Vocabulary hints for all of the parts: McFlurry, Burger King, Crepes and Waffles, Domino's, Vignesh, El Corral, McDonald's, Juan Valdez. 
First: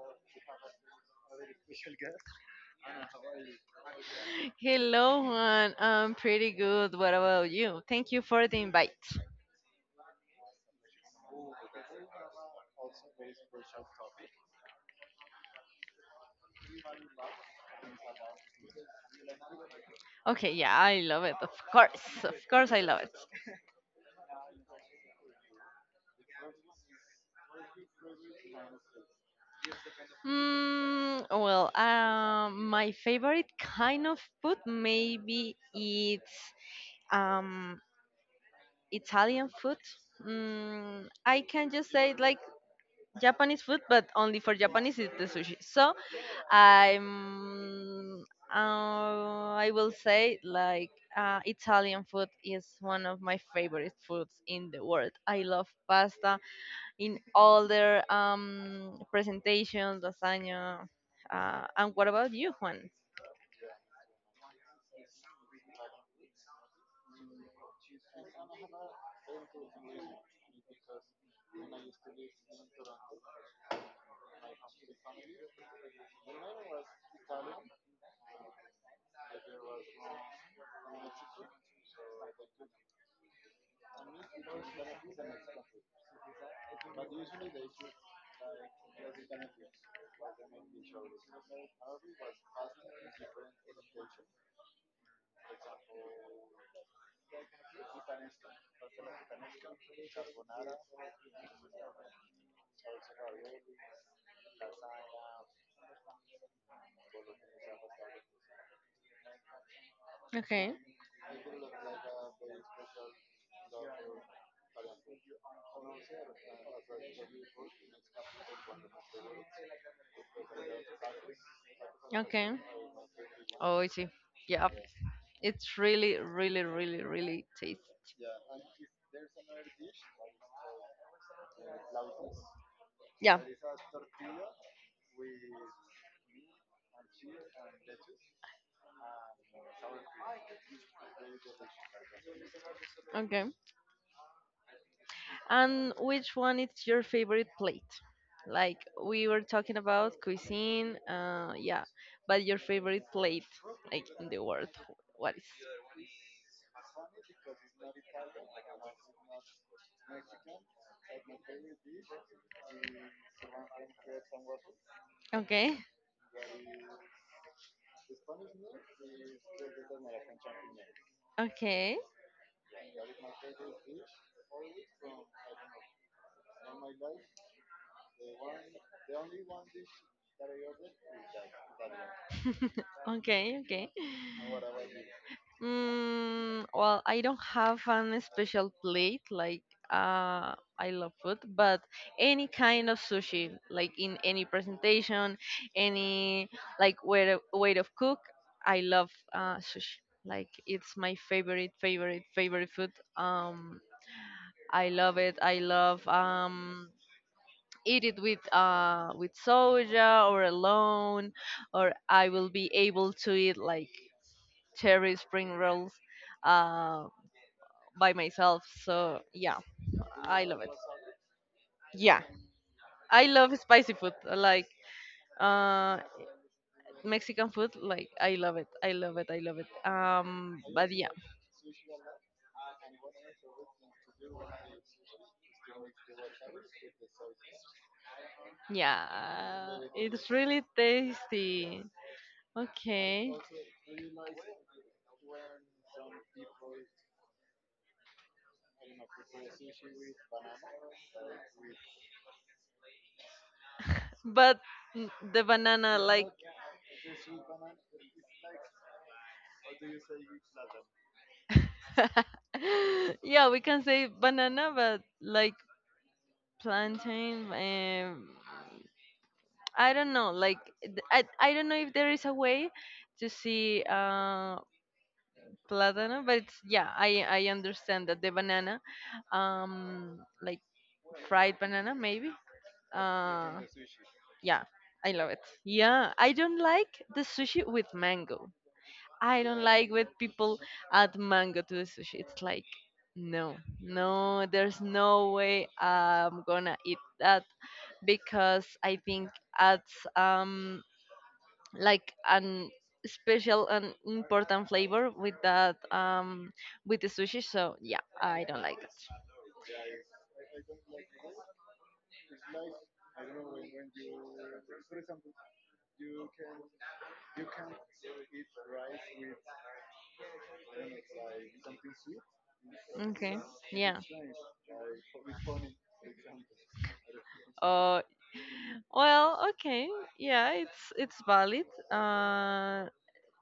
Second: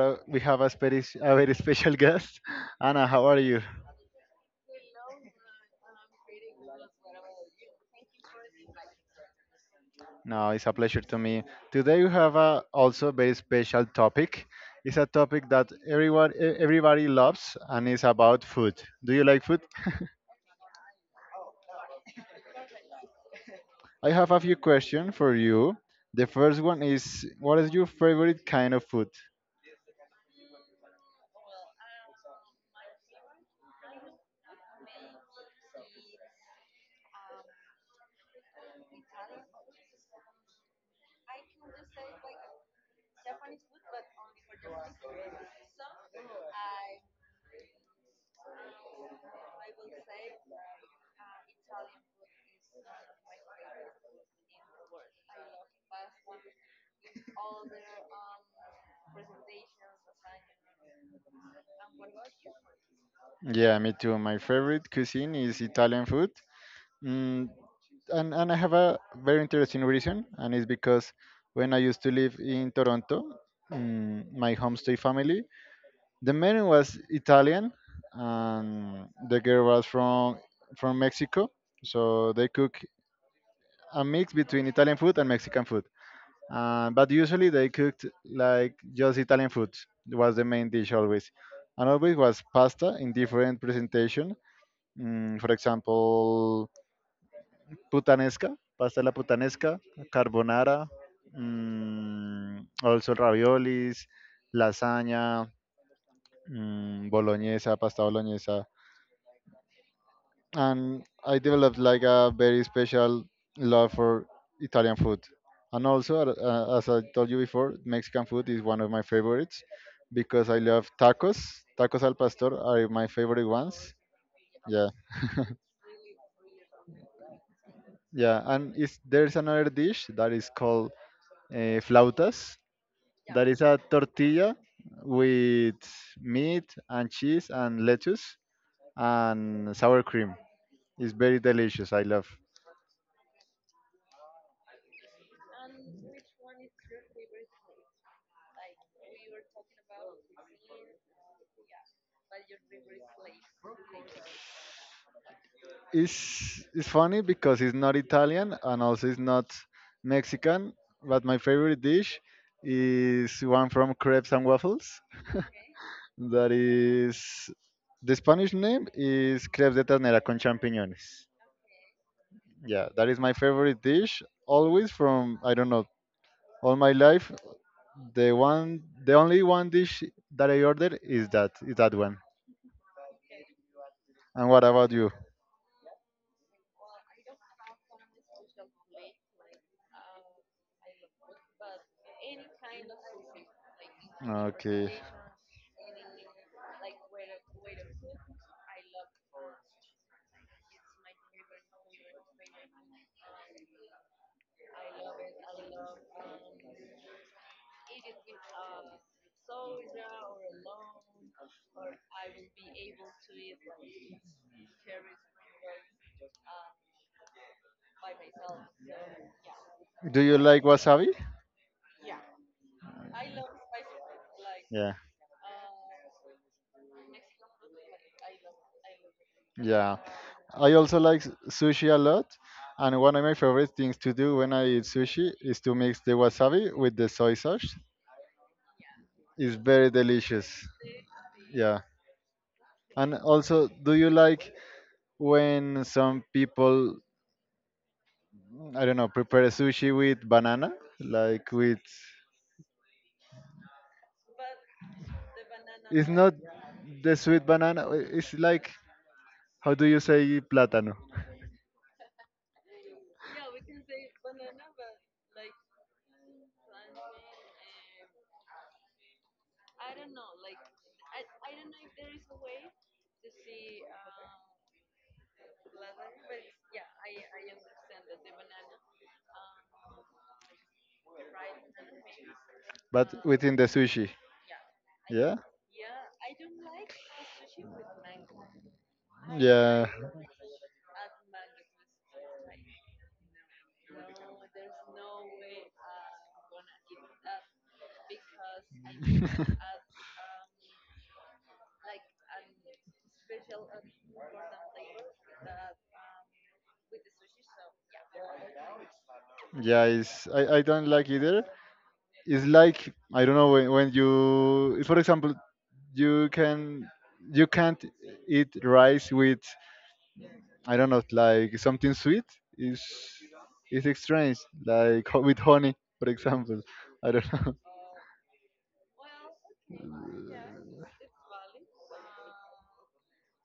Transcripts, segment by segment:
a, we have a, speri- a very special guest. Anna, how are you? Hello, Juan. I'm pretty good. What about you? Thank you for the invite. No, it's a pleasure to me. Today we have a, also a very special topic. It's a topic that everybody loves and it's about food. Do you like food? Okay, yeah, I love it. Of course, I love it. I have a few questions for you. The first one is what is your favorite kind of food? My favorite kind of food maybe it's um Italian food. Mm, I can just say like Japanese food, but only for Japanese is the sushi. I'm I will say like Italian food is one of my favorite foods in the world. I love pasta in all their presentations, lasagna. And what about you, Juan? Yeah, me too. My favorite cuisine is Italian food. Mm, and I have a very interesting reason, and it's because when I used to live in Toronto, my homestay family, the man was Italian, and the girl was from Mexico, so they cook a mix between Italian food and Mexican food. But usually they cooked like just Italian food was the main dish always, and always was pasta in different presentation. For example, putanesca, pasta de la putanesca, carbonara, also raviolis, lasagna, boloñesa, pasta bolognese. Okay. And I developed like a very special love for Italian food. And also, as I told you before, Mexican food is one of my favorites because I love tacos. Tacos al Okay. pastor are my favorite Oh, I ones. see. Yeah, Yeah, it's really, really, really, really tasty. yeah. And there's another dish that is called flautas. Yeah. That is a tortilla with meat and cheese and lettuce and sour cream. It's very delicious. I love. Okay. And which one is your favorite plate? Like, we were talking about cuisine, yeah, but your favorite plate, like in the world, what is? It's funny because it's not Italian and also it's not Mexican. But my favorite dish is one from Crepes and Waffles. Okay. That is The Spanish name is crepes de ternera con champiñones. Okay. Yeah, that is my favorite dish always from, I don't know, all my life. The only one dish that I ordered is that one. Okay. Okay. And what about you? I don't have an special plate. Like, uh, I love food, but any kind of sushi, like in any Okay. presentation, any like way of cook, I love sushi. Like, it's my favorite, favorite, favorite food. I love it. I love eat it with soja or alone, or I will be able to eat like cherry spring rolls. Um, by myself. So yeah, Do you I like love it. wasabi? Yeah, I love spicy food. Like Yeah. uh, Mexican food. Like, I love it. I love it. I love it. Yeah, I But also yeah, like sushi a lot, and one of my favorite things to do when I eat sushi is to mix the wasabi with the soy sauce. It's yeah, very it's really delicious. Yeah, tasty. and Okay, also, do you like when some people, I don't know, prepare sushi with banana, like with? but mm, the banana, It's like not the sweet banana. It's like, how do you say plátano? yeah, we can say banana, but like plantain. I don't know. Like I don't know if there is a way to see platano, but it's, yeah, I understand that the banana, like fried banana maybe. Within Uh, the sushi, I, yeah, I love yeah? it. Yeah, I don't like the sushi with mango. Know. I. I don't Yeah. like Tried when at. people add mango to the sushi. It's like no, no, there's no way I'm gonna eat that because I think adds um like an special and important flavor with that with the sushi, so yeah, I don't like Yeah, I don't like either. It's like, I don't know, when, you, for example, you can you can't eat rice with, I don't know, like something sweet. is it. Okay. is Yeah. strange. Like, with honey, for example. I don't know. Uh well okay, yeah, it's valid. uh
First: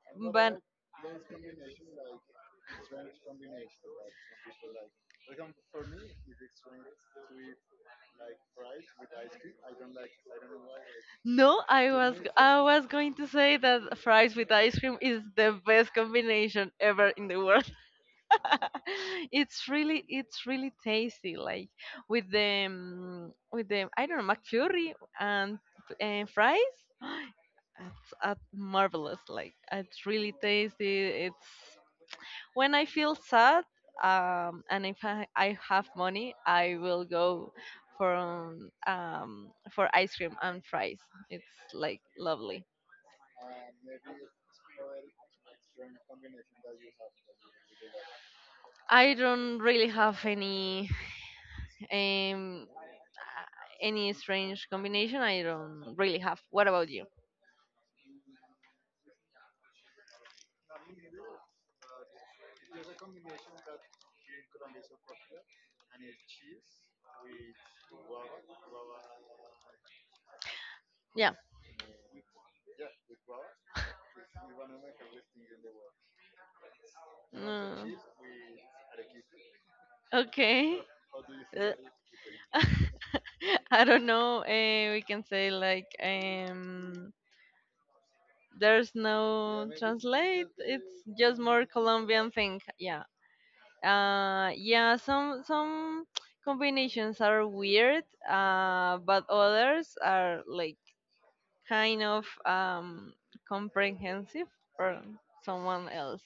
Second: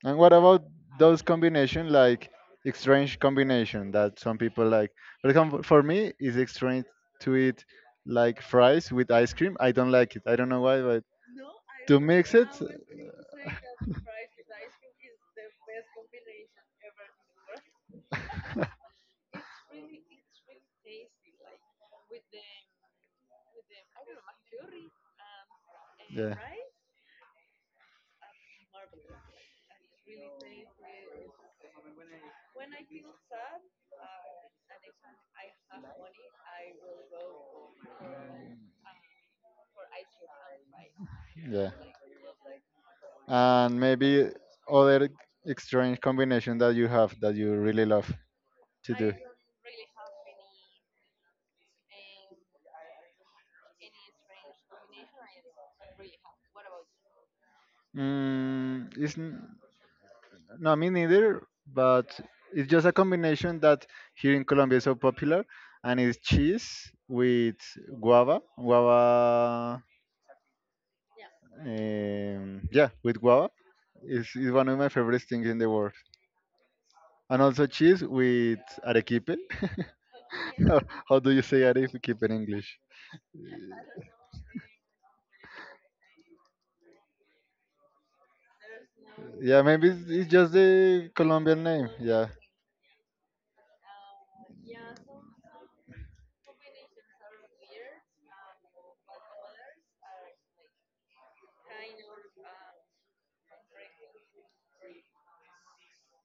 And what but about those combination, like strange combination that some people like? For example, for me, it's strange to eat like fries with ice cream. I don't like it. I don't know why, but no, to mix it, I was going to say that fries with ice cream is the best combination ever in the world. It's really, it's really tasty, like with the with the, I don't know, McFlurry and yeah. fries. It's marvelous. Like it's really tasty. It's when I feel sad and if I, I have money, I will go for ice cream and fries. It's Yeah. like lovely. And maybe other strange combination that you have that you really love to do. I don't really have any um uh, any strange combination. I don't really have. What about you? Mm, it's n- no, me neither. But it's just a combination that here in Colombia is so popular, and it's cheese with guava, guava. Yeah. Yeah, with guava. It's is one of my favorite things in the world, and also Mm, cheese with arequipe. how, okay. how do you say Uh, Arif? Keep in English. I don't know. We can say like there's Yeah, no maybe it's translate. just It's the just Colombian more name. Yeah. Colombian thing. Yeah. Yeah. Some combinations are weird. But others are like kind of comprehensive for someone else.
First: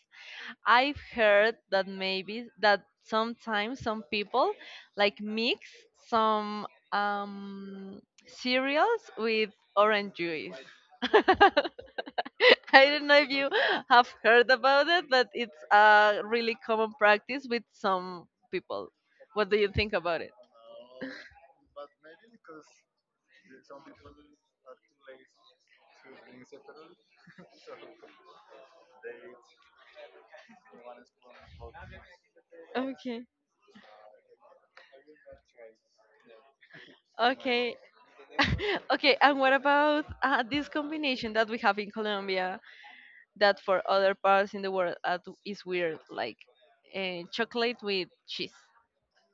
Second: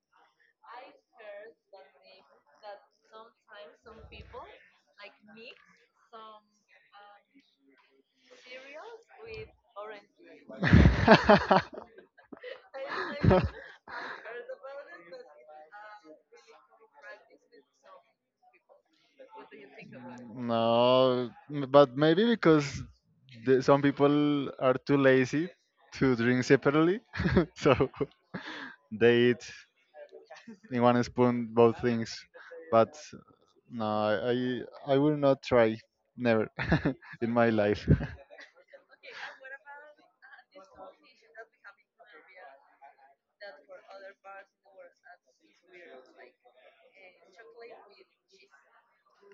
I've heard that maybe that sometimes some people like mix some cereals with orange juice. I don't know if you have heard about it, but it's a really common practice with some people. What do you think about it? No, but maybe because some people are too lazy to drink separately, so they eat in one spoon both things. But Okay. no, I will not try never in my Okay. life. Okay, and what about this combination that we have in Colombia, that for other parts in the world is weird, like chocolate with cheese.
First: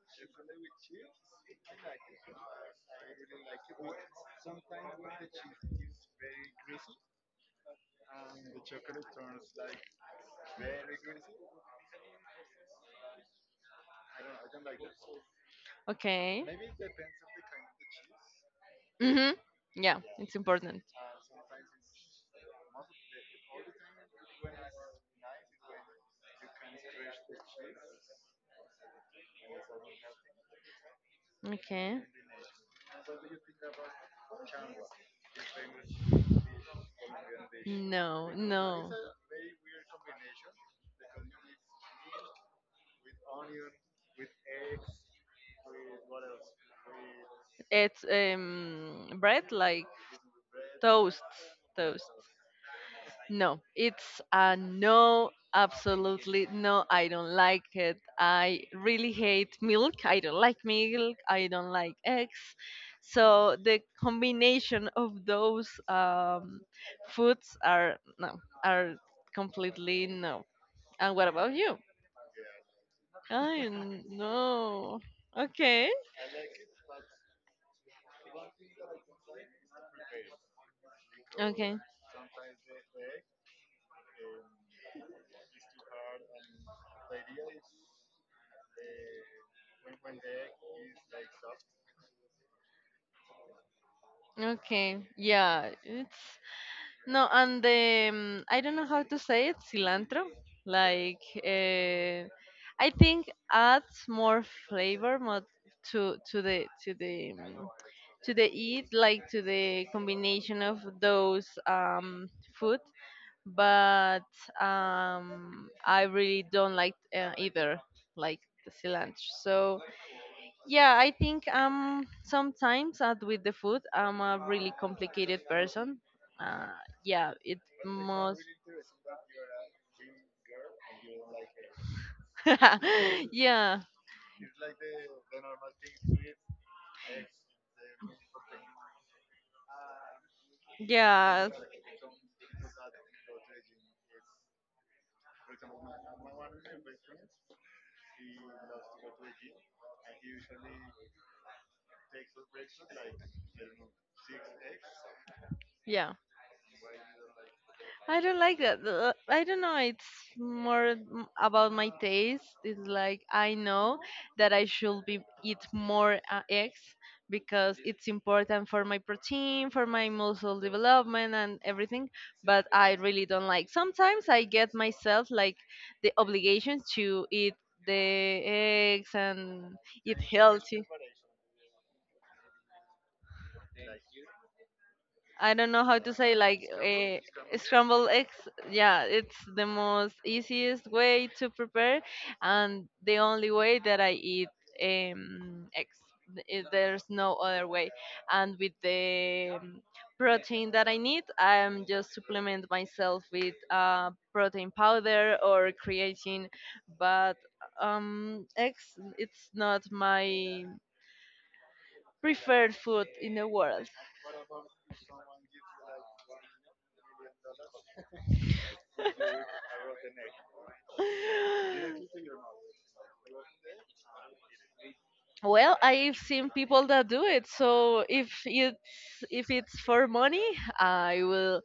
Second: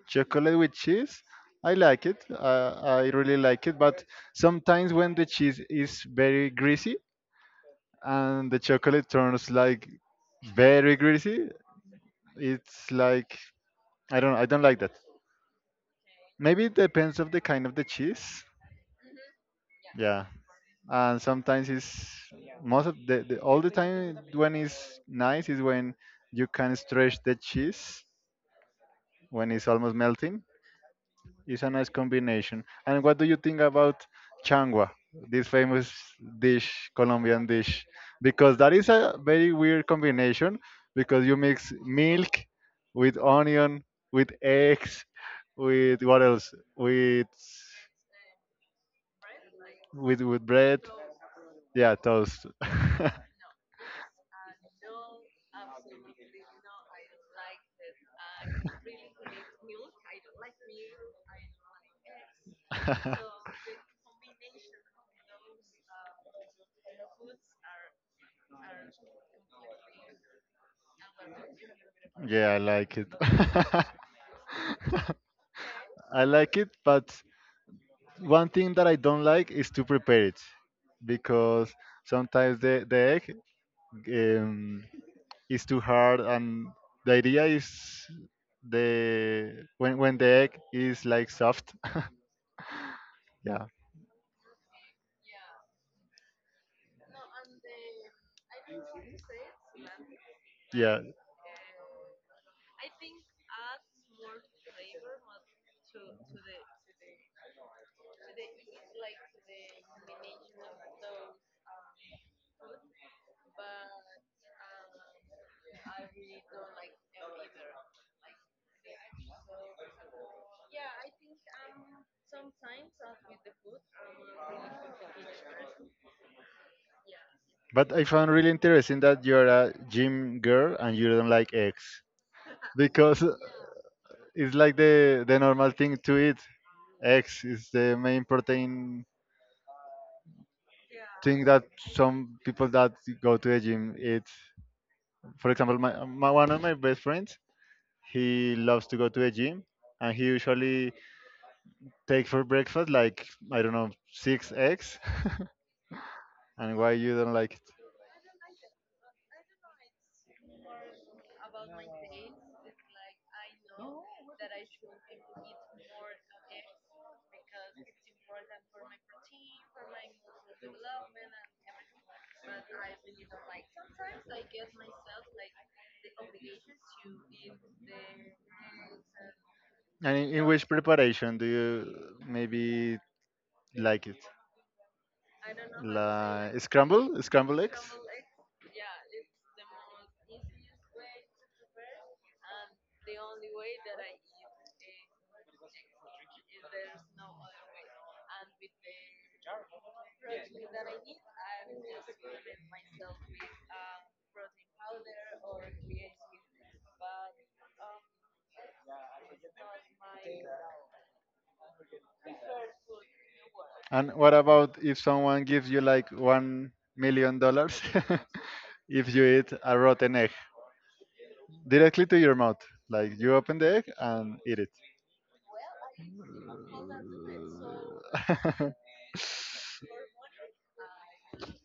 Chocolate with cheese, I like it. I really like it. But sometimes when the cheese is very greasy and the chocolate turns like very greasy, it's like I don't like that. Okay. Maybe it depends of the kind of the cheese. Mhm. Yeah, Yeah. it's important. And sometimes it's most of the, all the time, when it's nice, is when you can stretch the cheese, when it's almost melting. It's a nice Okay. combination. And what do you think about changua, this famous dish, Colombian dish, No, because that is no. a very weird combination, because you mix milk with onion, with eggs, with what else, with It's bread like with with bread. toasts, Yeah, toast. toast. No, it's a no, absolutely no. I don't like it. I really hate milk. I don't like milk. I don't like eggs. So the combination of those foods are no, are completely no. And what about you? Yeah, I like it. I no. Okay. I like it, but one thing that I don't like is to prepare it, because Okay. sometimes the egg, um, is too hard, and the idea is the when the egg is like soft. Yeah, Okay. Yeah, it's no, and the I don't know how to say it, cilantro. yeah. Like I think adds more flavor, more to to the eat, like to the combination of those food. But I really don't like either, like the cilantro. So yeah, I think sometimes with the food I'm a really complicated person. Uh, yeah, it But I found most. really interesting that you're a gym girl and you don't like eggs, because Yeah, it's like the normal thing to eat. Eggs is the main protein thing yeah, that some people that go to the gym eat. For example, my one of my best friends, he loves to go to the gym, and he usually takes for breakfast, like, I don't know, six eggs. yeah. And why you don't like it? I don't like that. I don't know. It's more about my taste. It's like I know that I should be eat more eggs because it's important for my protein, for my muscle development, and everything. But I really don't like. Sometimes I get myself like the obligation to eat the eggs and And eat in which healthy. preparation do you maybe like it? I don't know how to say Like like scramble, scramble eggs. scrambled eggs. Yeah, it's the most easiest way to prepare, and the only way that I eat eggs. There's no other way. And with the protein that I need, I'm just supplement myself with protein powder or creatine. But eggs, it's not my preferred food in the world. And what about if someone gives you like $1 million if you eat a rotten egg directly to your mouth? Like you open the egg and eat it. Well, I've seen people that do it. So if it's, if it's for money, I will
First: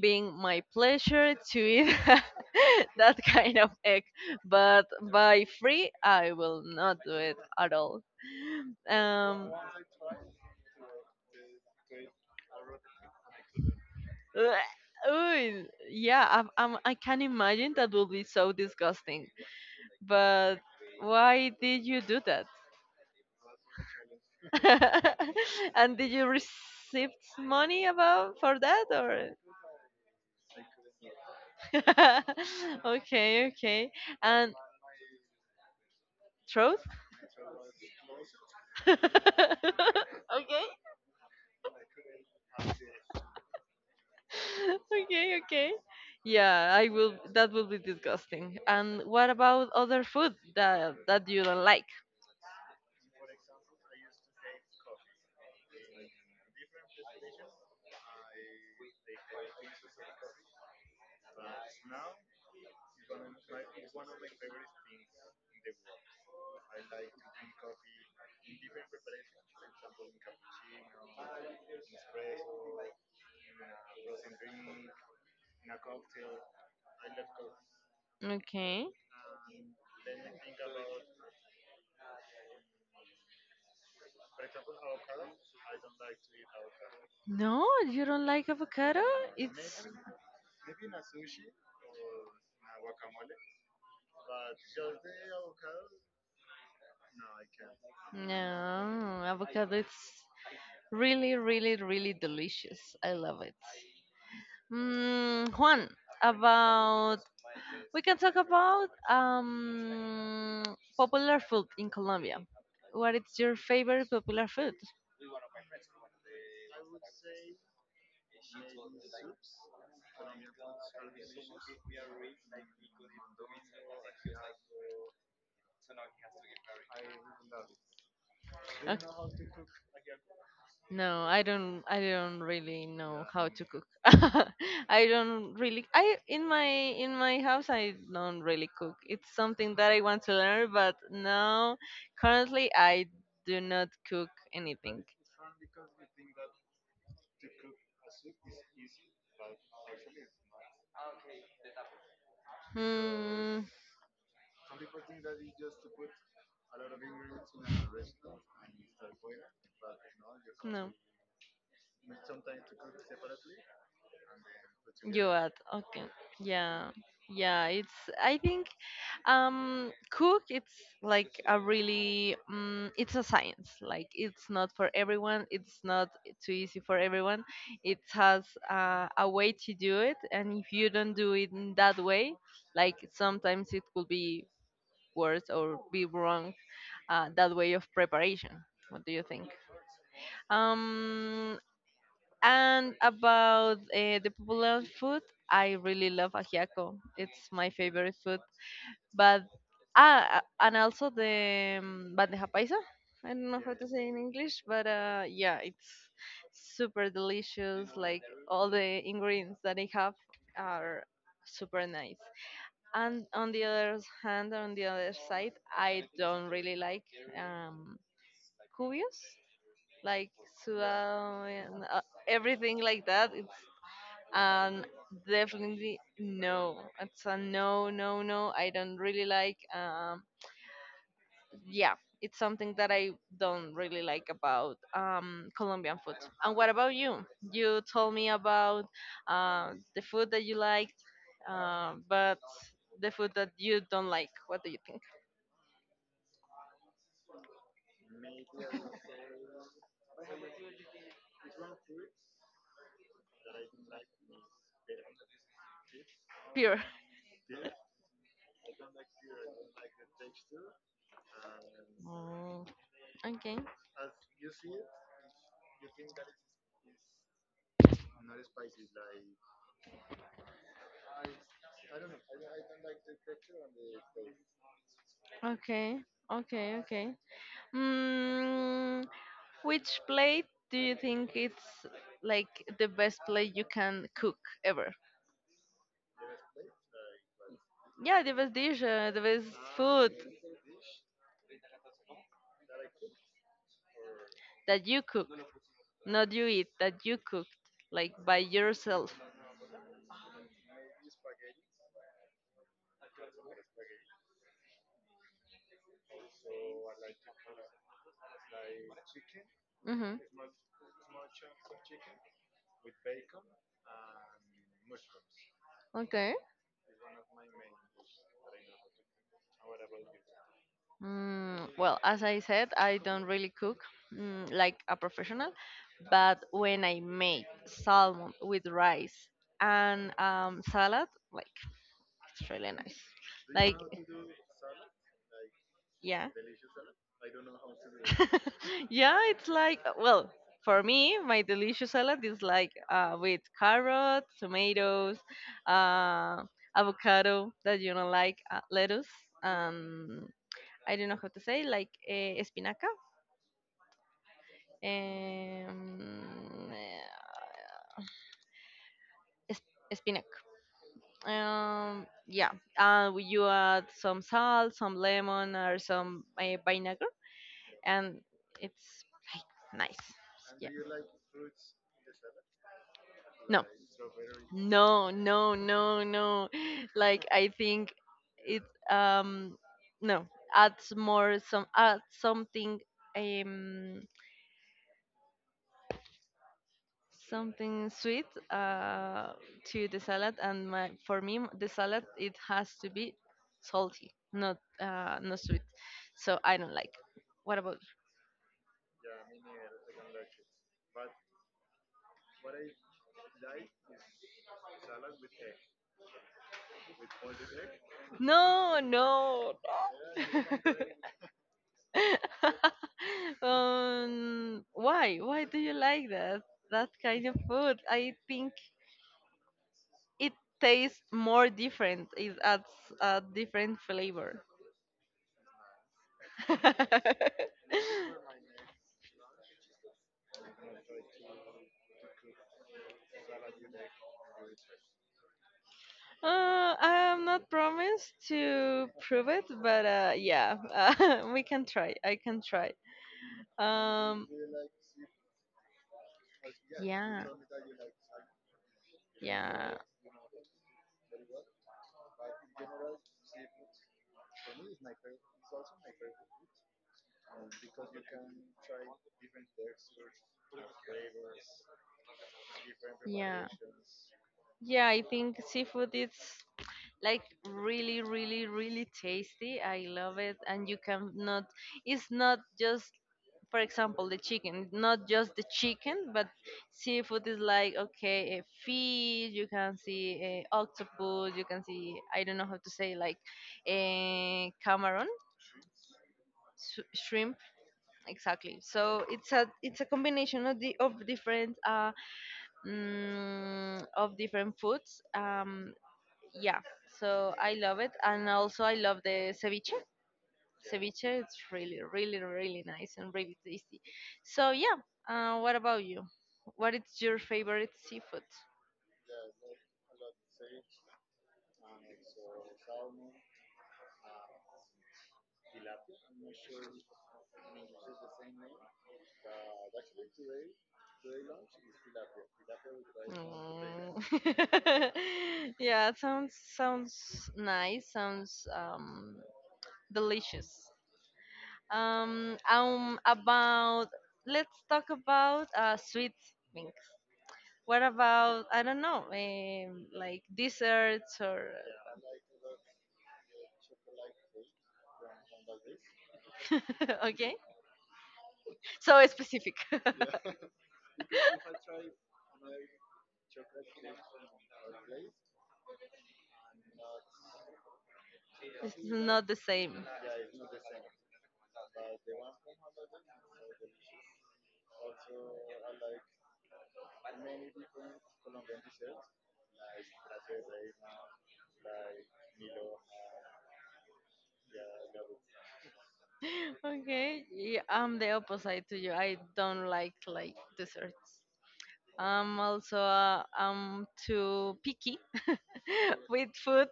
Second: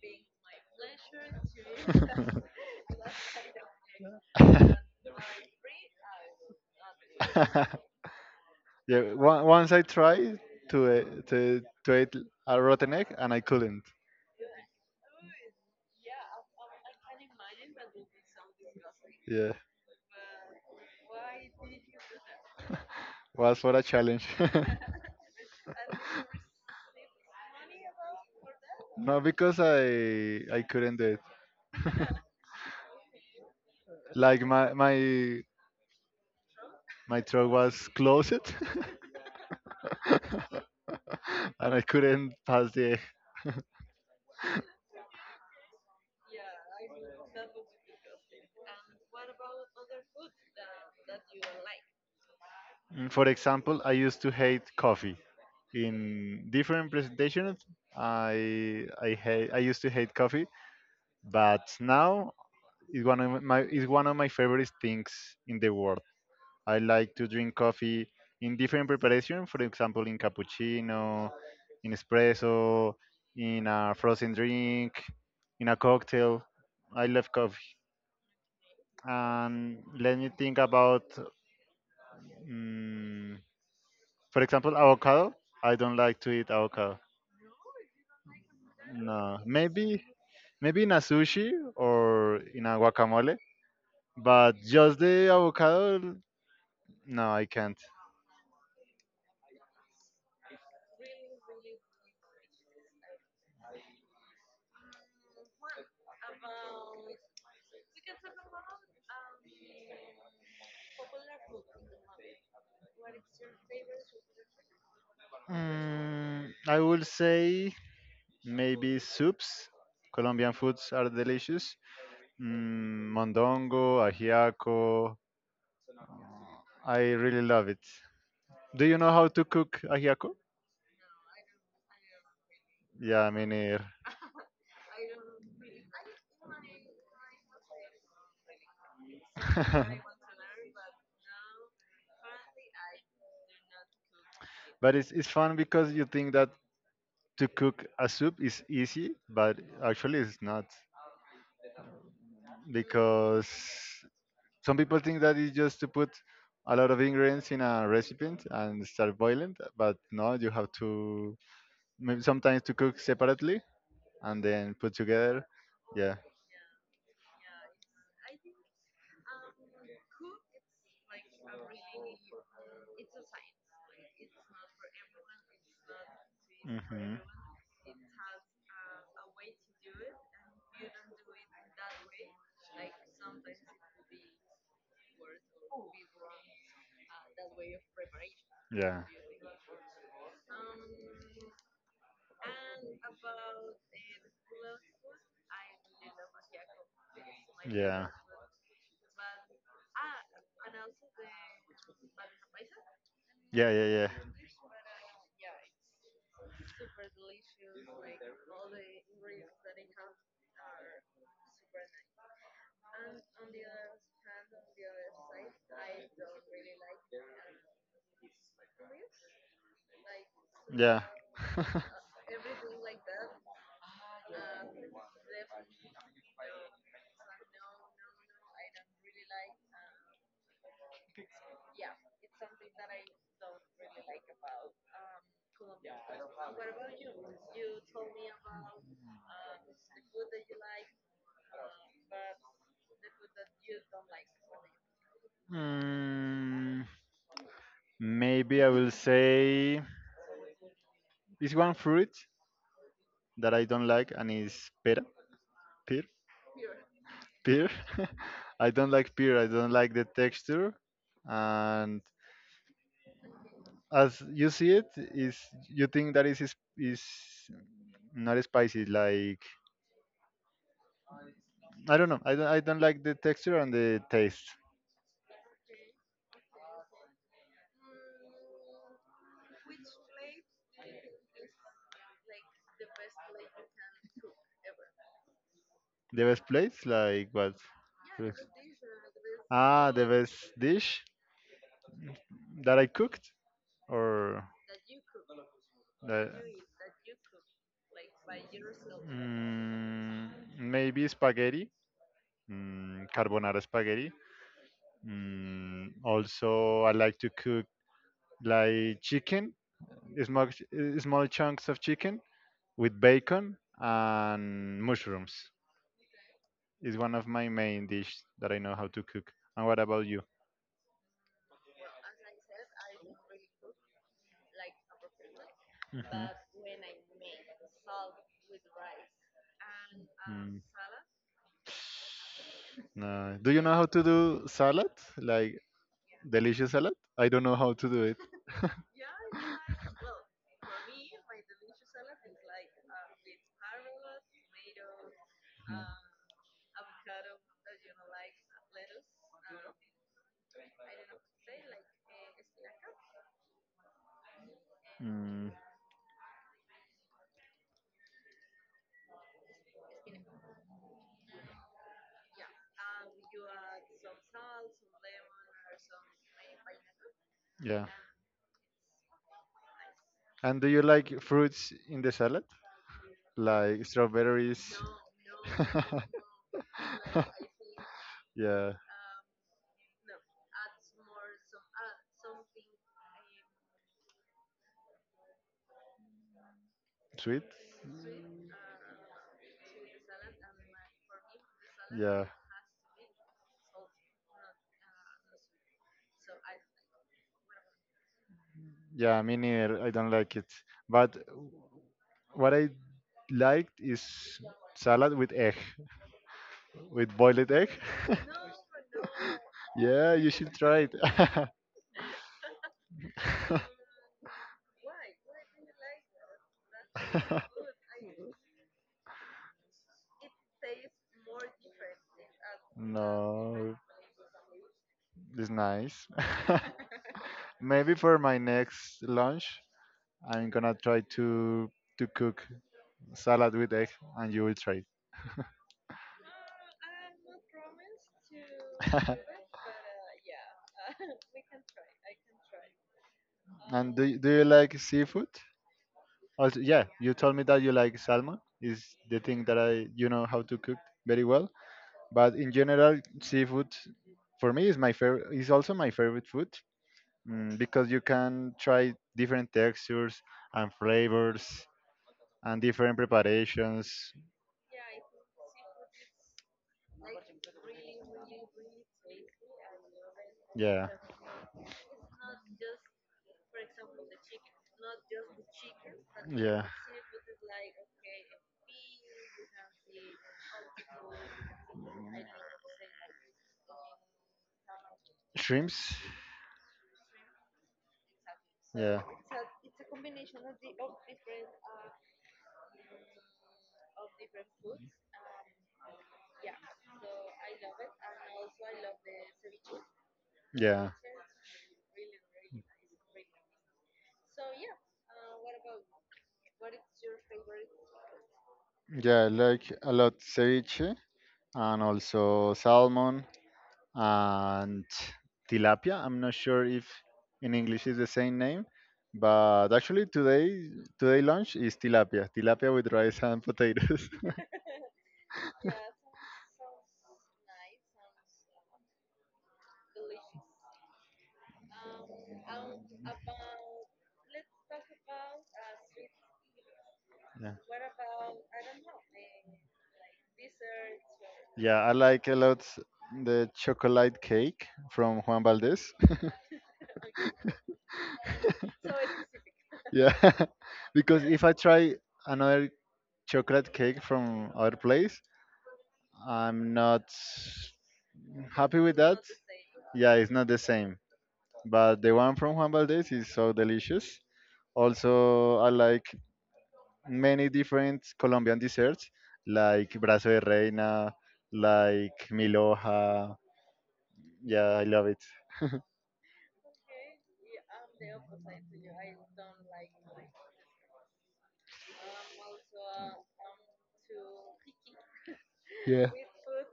being my pleasure to eat that kind of egg. But by free, I will not do it at all. Yeah, Um, once I tried to eat a rotten egg and I couldn't. Ugh, ooh, yeah, I can imagine that will be so disgusting. Yeah, But why did you do that? was for a challenge. And did you receive money about for that No, or? because I couldn't do it. Okay, okay. Like And my my truth? my throat was closed Okay. and I couldn't pass the. Okay, okay. Yeah, I will, that will be disgusting. And what about other food that that you don't like? For example, I used to hate coffee in different presentations. I used to hate coffee, but now it's one of my favorite things in the world. I like to drink coffee in different preparation. For example, in cappuccino, in espresso, in a frozen drink, in a cocktail. I love coffee. Okay. And let me think about, mm for example, avocado. I don't like to eat avocado. No, you don't like avocado? No, It's maybe in a sushi or in a guacamole, but just the avocado, no, I can't. no, avocado it's really, really, really delicious. I love it. Mm, Juan, about, we can talk about popular food in Colombia. What is your favorite popular food? I will say maybe soups. Colombian foods are delicious. Mondongo, ajiaco. I really love it. Do Uh, you know how to cook ajiaco? No, I don't. I don't really know Yeah, me how to neither. cook. I don't really. I in my house I don't really cook. It's something that I want to learn, but now currently I do not cook But anything. it's fun because you think that to cook a soup is easy, but actually it's not. Hmm, Because some people think that it's just to put a lot of ingredients in a recipient and start boiling, but no, you have no. to maybe sometimes to cook separately and then put You together. add. Okay. Yeah. Yeah. Yeah, it's I think cook it's like a really it's a science. Like, it's not for everyone, it's not too easy for Hmm. everyone. It has a way to do it, and if you don't do it in that way, like sometimes it could be worse or be wrong that way of preparation. Yeah. What do you think? Um, and about the popular food, I really love ajiaco. It's my favorite food. But and also the bandeja paisa. I don't know Yeah, how yeah, to yeah. say in English, but yeah, it's super delicious. Like all the ingredients that I have are super nice. And on the other hand, on the other side, I don't really like um, cubios, like Yeah. suave everything like that. It's and definitely no. It's a no, no, no. I don't really like. Yeah, it's something that I don't really like about Colombian food. And what about you? You told me about the food that you liked, but the food that you don't like. What do you think? mm, Maybe I will say this one fruit that I don't like, and is pera. Pure. Pear. I don't like pear. I don't like the texture. And Mm, okay. as you see it, is you think that is not spicy. Like, I don't know. I don't like the texture and the taste. Okay. Okay. Okay. Mm, which plate do you think it's like the best plate you can cook ever? The best place, like what? Yeah, For the best dish, the best Ah, the food best dish that I cooked or that you cook, that. not you eat, that you cooked, like by yourself. Mm, Maybe spaghetti. Carbonara spaghetti. Also, I like to cook like chicken, Hmm. small, small chunks of chicken with bacon and mushrooms. Okay. Is one of my main dish that I know how to cook. And what about you? Well, as I said, I don't really cook like a professional, Mhm. but when I make salmon with rice and Mm. Salad, like, it's really nice. No. Do you know Like, how to do salad? Like yeah, delicious salad? I don't know how to do it. yeah, it's like well, for me, my delicious salad is like with carrot, tomatoes, Mm. uh, avocado that you don't like, lettuce, um, I don't know how to say, like espinaca, Mm, um, uh, spinach. Um, yeah, you add some salt, some lemon, or some vinegar, yeah. and it's like nice. And do Yeah. you like fruits in the salad? No, Like strawberries? no, no, no, no. Like I think it Yeah. um no adds more, some add something um Sweet? something sweet Mm, uh, to the salad, and my for me the salad Yeah. it has to be salty, not not sweet, so I don't like. What about Yeah, me neither. I don't like it. But what I liked is salad with egg, with boiled egg. you? No, no, no. Yeah, you should try it. Um, why do you like that that kind of food? I think it tastes more different, it adds a No, different flavor. it's nice. Maybe for my next lunch, I'm gonna try to cook salad with egg, and you will try it. I'm not promised to prove it, but yeah, we can try. I can try. And do Um, you like seafood? Also, yeah, you yeah, told me that you like salmon is the thing that I yeah. you know how to cook very well. But in general, seafood for me is my favorite. Is also my favorite food, because you can try different textures and flavors and different Yeah. preparations. Yeah, I think seafood is like really, really, really tasty. I love it, and you Yeah. cannot. It's not just for example the chicken, not just the chicken, but seafood is like okay a fish you can see, a octopus you can see, I don't know how to say like a camaron, Shrimps? Shrimp. sh- shrimp, exactly. Yeah. So it's a, it's a combination of the of different of different foods, yeah, so I love it. And also I love the ceviche, ceviche. It's really, really, really nice and really tasty. So yeah, what about you? What is your favorite seafood? Amazing. Yeah, I like a lot ceviche and also salmon. And tilapia. I'm not sure if in English is the same name, but actually today lunch is tilapia, tilapia with rice and Mm. potatoes. Yeah, it sounds, sounds nice. Sounds delicious. About let's talk about sweet things. Yeah. What about I don't know, like desserts or Yeah, I like a lot the chocolate cake from Juan Valdez. okay? So specific. Yeah, because if I try another chocolate cake from other place, I'm not It's happy with that. not the same. Yeah, it's not the same. But the one from Juan Valdez is so delicious. Also, I like many different Colombian desserts, like brazo de reina, like miloja. Yeah, I love it. Okay, yeah, I'm the opposite to you. I don't like desserts. I'm also I'm too picky with food.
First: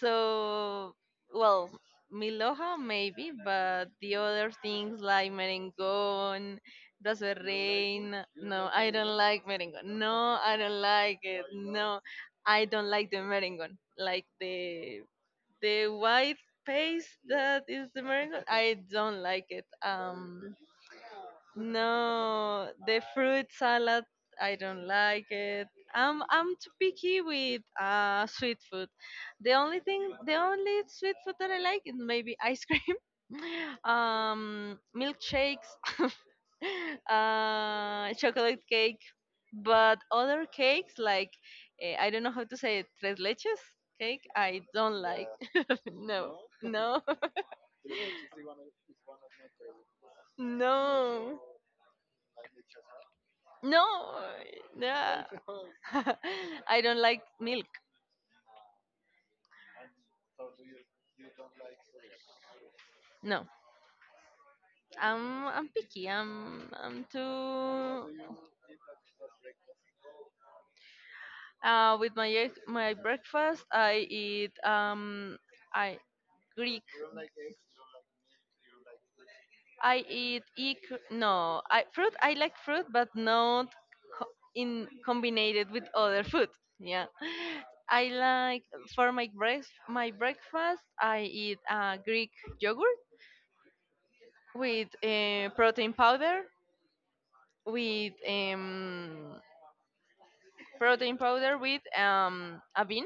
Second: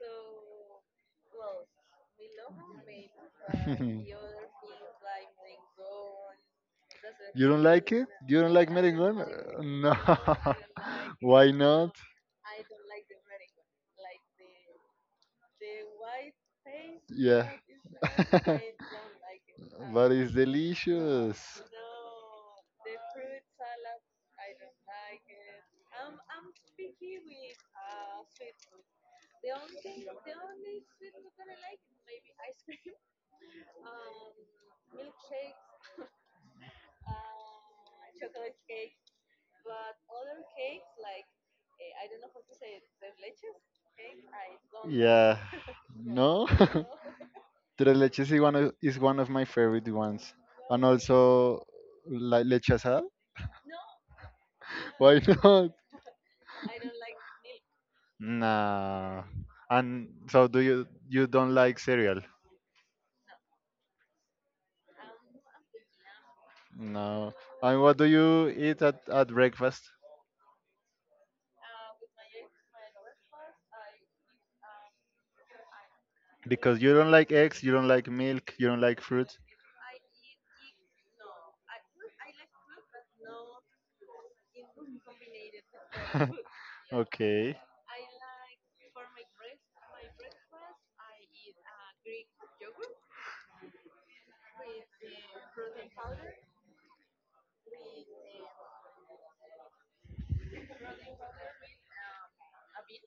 So, well, Miloja maybe, but the other things like merengón, brazo de You don't like it? reina. You don't like No, I don't merengue? like merengón. No. No, I don't like it. Why not? No, I don't like the merengón, like the The the white white paste. paste Yeah. that is the Is mango, not, I I don't don't like like it. it No, but it's um delicious. No. No, The the fruit fruit salad, salad I I don't don't like like it. it. I'm I'm i'm too picky picky with with sweet sweet food. food. The only sweet food that I like is maybe ice cream, milkshakes, chocolate cake, but other cakes like I don't know how to say it, tres leches cake. Cake, I I don't don't like. like. Yeah. It. No. No, No. no, Tres leches is is one of my favorite ones, and also no, like leche asada. no. Why Yeah, not? I don't like milk. Nah. And so do you don't like cereal? No, I'm picky. I'm No. And what do too. you eat at breakfast? With my breakfast, I eat I Because Greek you don't like eggs, you don't like milk, you don't like fruit. I eat no, fruit. I like fruit, but not in combined with other food. Yeah, Okay. I like for my breakfast. My breakfast, I eat Greek yogurt with protein powder, with protein powder with a bean,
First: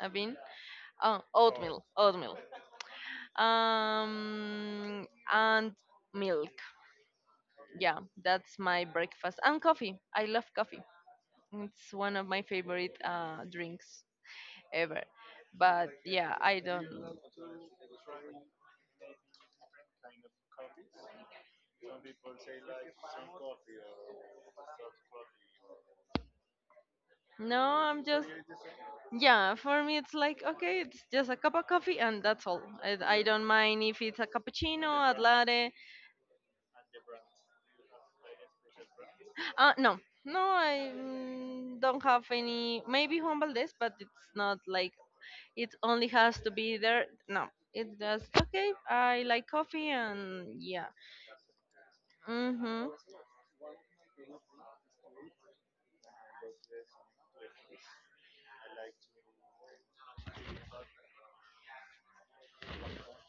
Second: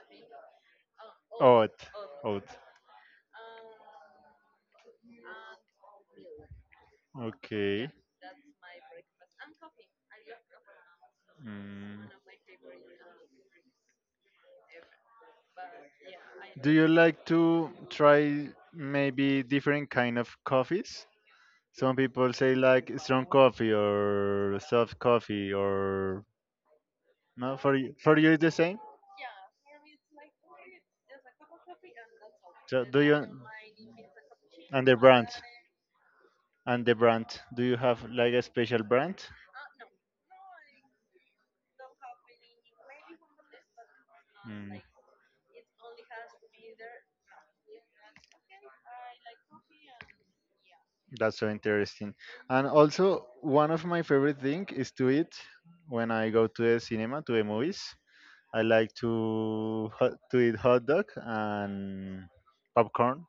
a bean, uh, Oh, oatmeal, Oat. oatmeal, Oat. And milk. Okay. Yeah, that's my breakfast and coffee. I love coffee. It's Mm. one of my favorite drinks ever. But yeah, I Do you don't. like to try maybe different kind of coffees? Some people say like strong coffee or soft coffee or no, No, I'm for just. you it's the same. Yeah, for me it's like okay, it's just a cup of coffee and that's all. So I, do you I don't mind if it's a and the cappuccino, a brand latte. and the brand? Do you have like a special brand? No, no, I don't have any. Maybe Juan Valdez, but it's not Mm, like it only has to be there. No, it's just okay. I like coffee and yeah. that's so interesting. And Mhm. also, one of my favorite thing is to eat when I go to the cinema to the movies. I like to eat hot dog and popcorn.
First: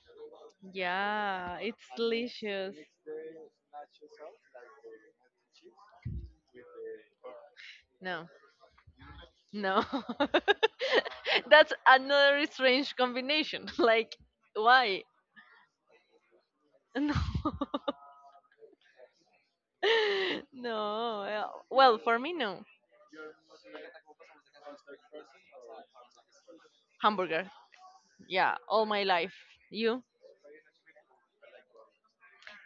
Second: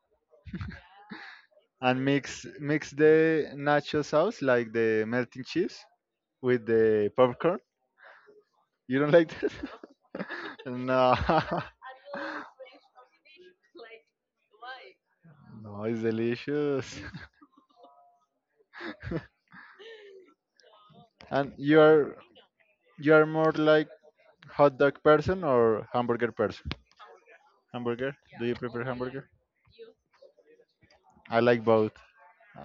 Yeah, it's And mix delicious. mix the nacho sauce like the melting chips with the popcorn. No, You don't like that? no. No, That's another strange combination. Like, why? no, it's delicious. No. No. And Well, well, for me, no. you are more like hot dog person or hamburger person? Hamburger. Hamburger? Do you Yeah, prefer all my hamburger? life. You? I like both.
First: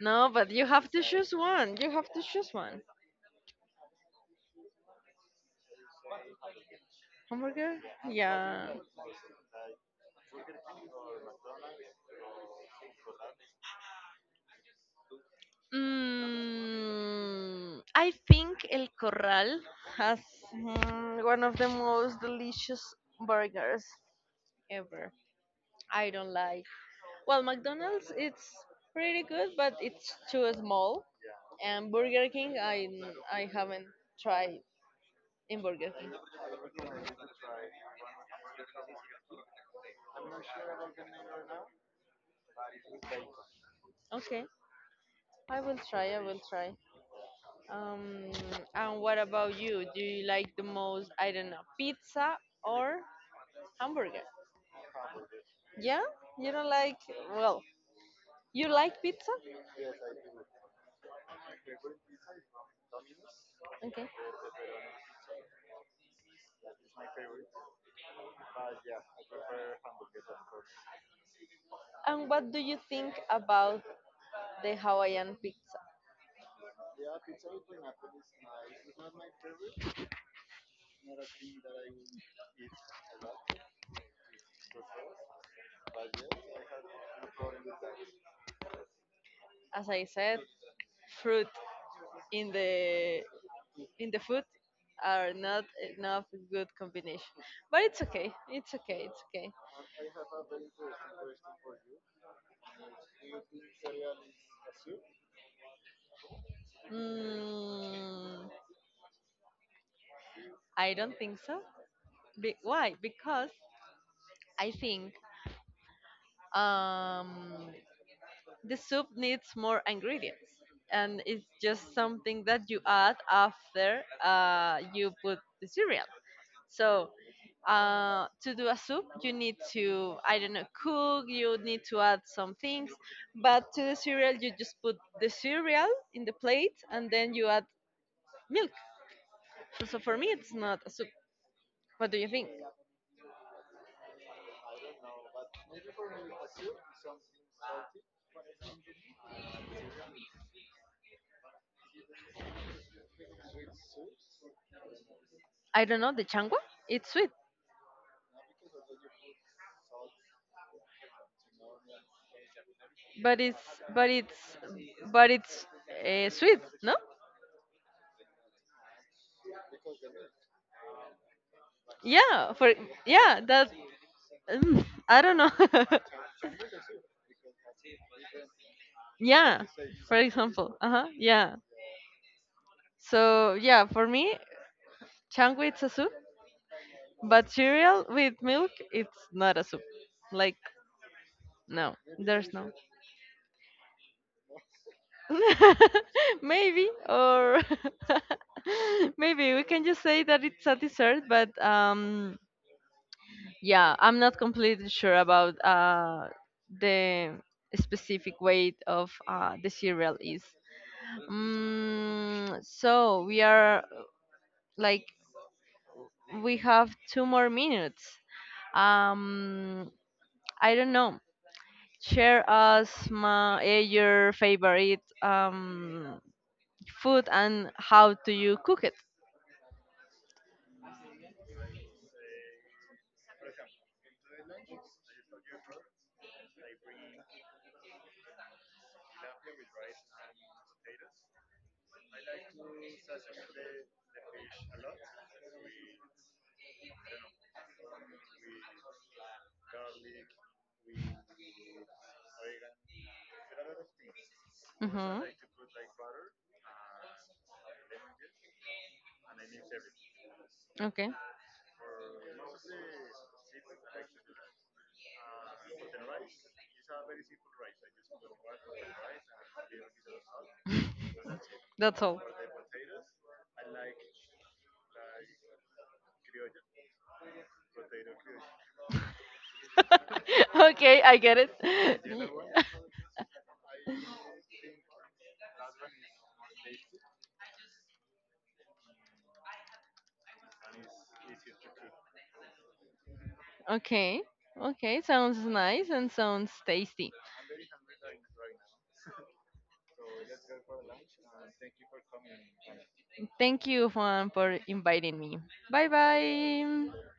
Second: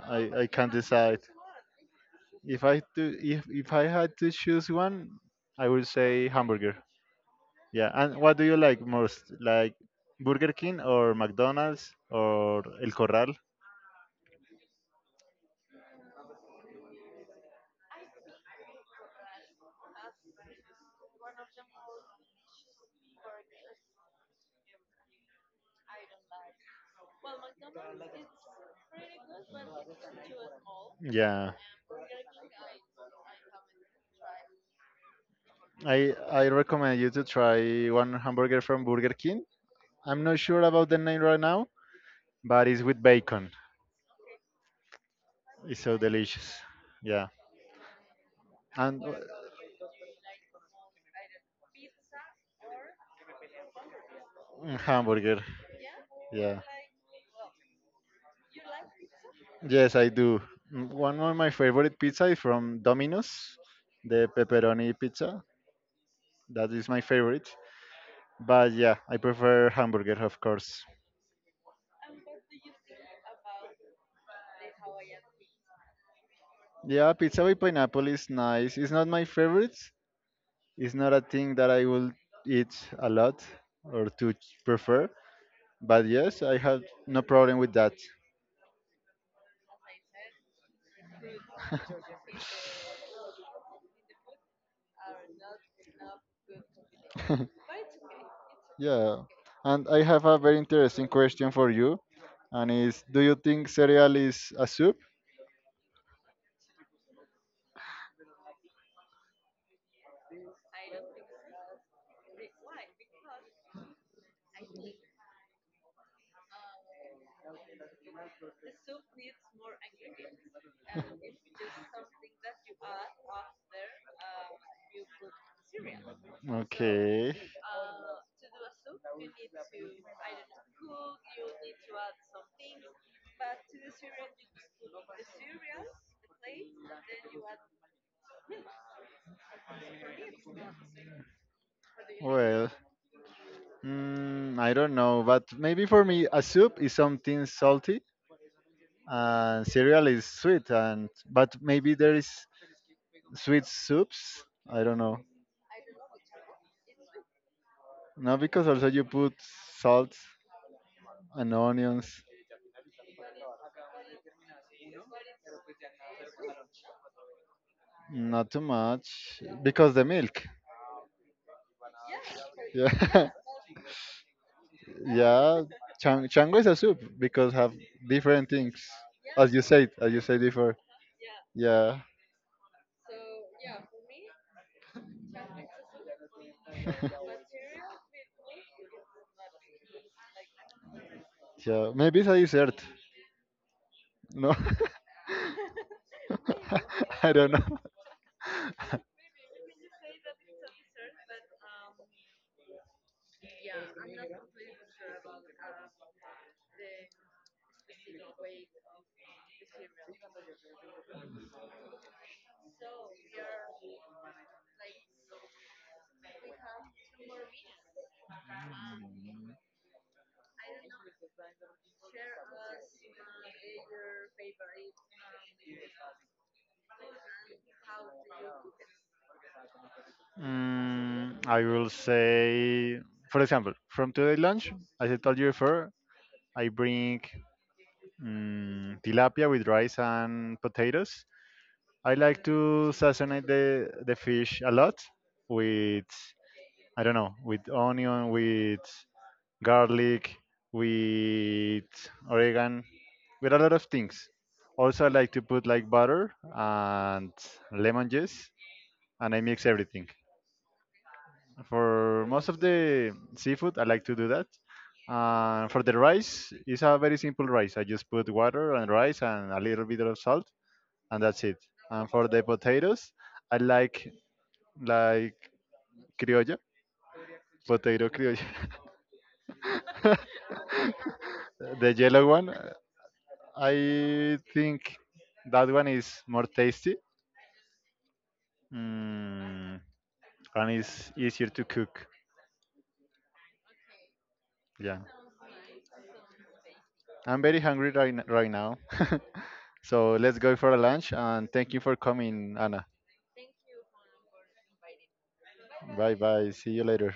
No, I but you can't have to decide. choose one. You have to choose one. If I had to choose one, I would say hamburger. Hamburger? Yeah. And what do you Yeah. like most? Like Burger King or McDonald's or El Corral? Mm, I think El Corral has one of the most delicious burgers ever. I don't like. Well, McDonald's it's pretty good, but it's too small. Yeah, And Burger King, I haven't tried in Burger King. I recommend you to try one hamburger from Burger King. I'm not sure about the name right now, but it's with bacon. Okay, I will It's so try. I will delicious. try. Yeah, Um, and and what about you? Do you like the most? I don't know, pizza or hamburger? mm, hamburger. Yeah, you Yeah. don't like well, you like pizza? Yes, I do. Mm, one of my favorite pizza is from Domino's, Okay. the pepperoni pizza. That is my favorite. But yeah, I prefer hamburger, of course. And what do you think about the Hawaiian pizza? Yeah, pizza with pineapple is nice. It's not my favorite. It's not a thing that I will eat a lot prefer. But yes, I have no problem with that. As I said, fruit in the in the food are not enough good combination. But it's okay. It's okay. It's Yeah. okay. And I have a very interesting question for you. And is do you think cereal is a soup? Mm, I don't think so. Why? Because I think um, the soup needs more ingredients, and it's just something that you add after you put the cereal. So Okay. To do a soup you need to I don't know cook, you need to add some things, but to the cereal you just put the cereal in the plate and then you add milk. So for me it's not a soup. What do you think? Well, mm, I don't know, but maybe for me, a soup is something salty, and cereal is sweet, and but maybe there is sweet soups. I don't know. I don't know, the changua it's sweet. No, because also you put salt and onions. But it's but it's but it's uh, sweet, no? Not too much because the milk. yeah for Yeah, yeah, I don't know. yeah. Chango is a soup because have different things, Yeah, as for you said example, before. uh-huh, yeah. Yeah, So yeah, for me, changui it's a soup, but cereal with milk it's not a soup. Like yeah. no, Maybe it's a there's no. dessert. No, Maybe, I don't or know. maybe we can just say that it's a dessert, but yeah, I'm not completely sure about the specific weight of the cereal is. Mm, so we are like we have 2 more minutes. Um, I don't know. Share us your favorite food and how do you cook it. Mm, I will say, for example, from today lunch, as I told you before, I bring mm, tilapia with rice and potatoes. I like to sazonate the fish a lot with, I don't know, with onion, with garlic, with oregano, with a lot of things. Also, I Hmm. like to put like butter and lemon juice, and I mix everything. Okay, For most of the seafood, I like to do that. For the rice, it's a very simple rice. I just put water and rice and a little bit of salt, and that's it. that's And all. for the potatoes, I like criolla, potato criolla, Okay, I get it. the yellow one. Uh, I think that one is more tasty mm, and it's easier to cook. Okay, okay, Yeah, sounds nice and sounds tasty. I'm very hungry right now. So let's go for a lunch and thank you for coming, Anna. Thank you, Juan, for inviting me. Bye Bye bye. See you bye. later.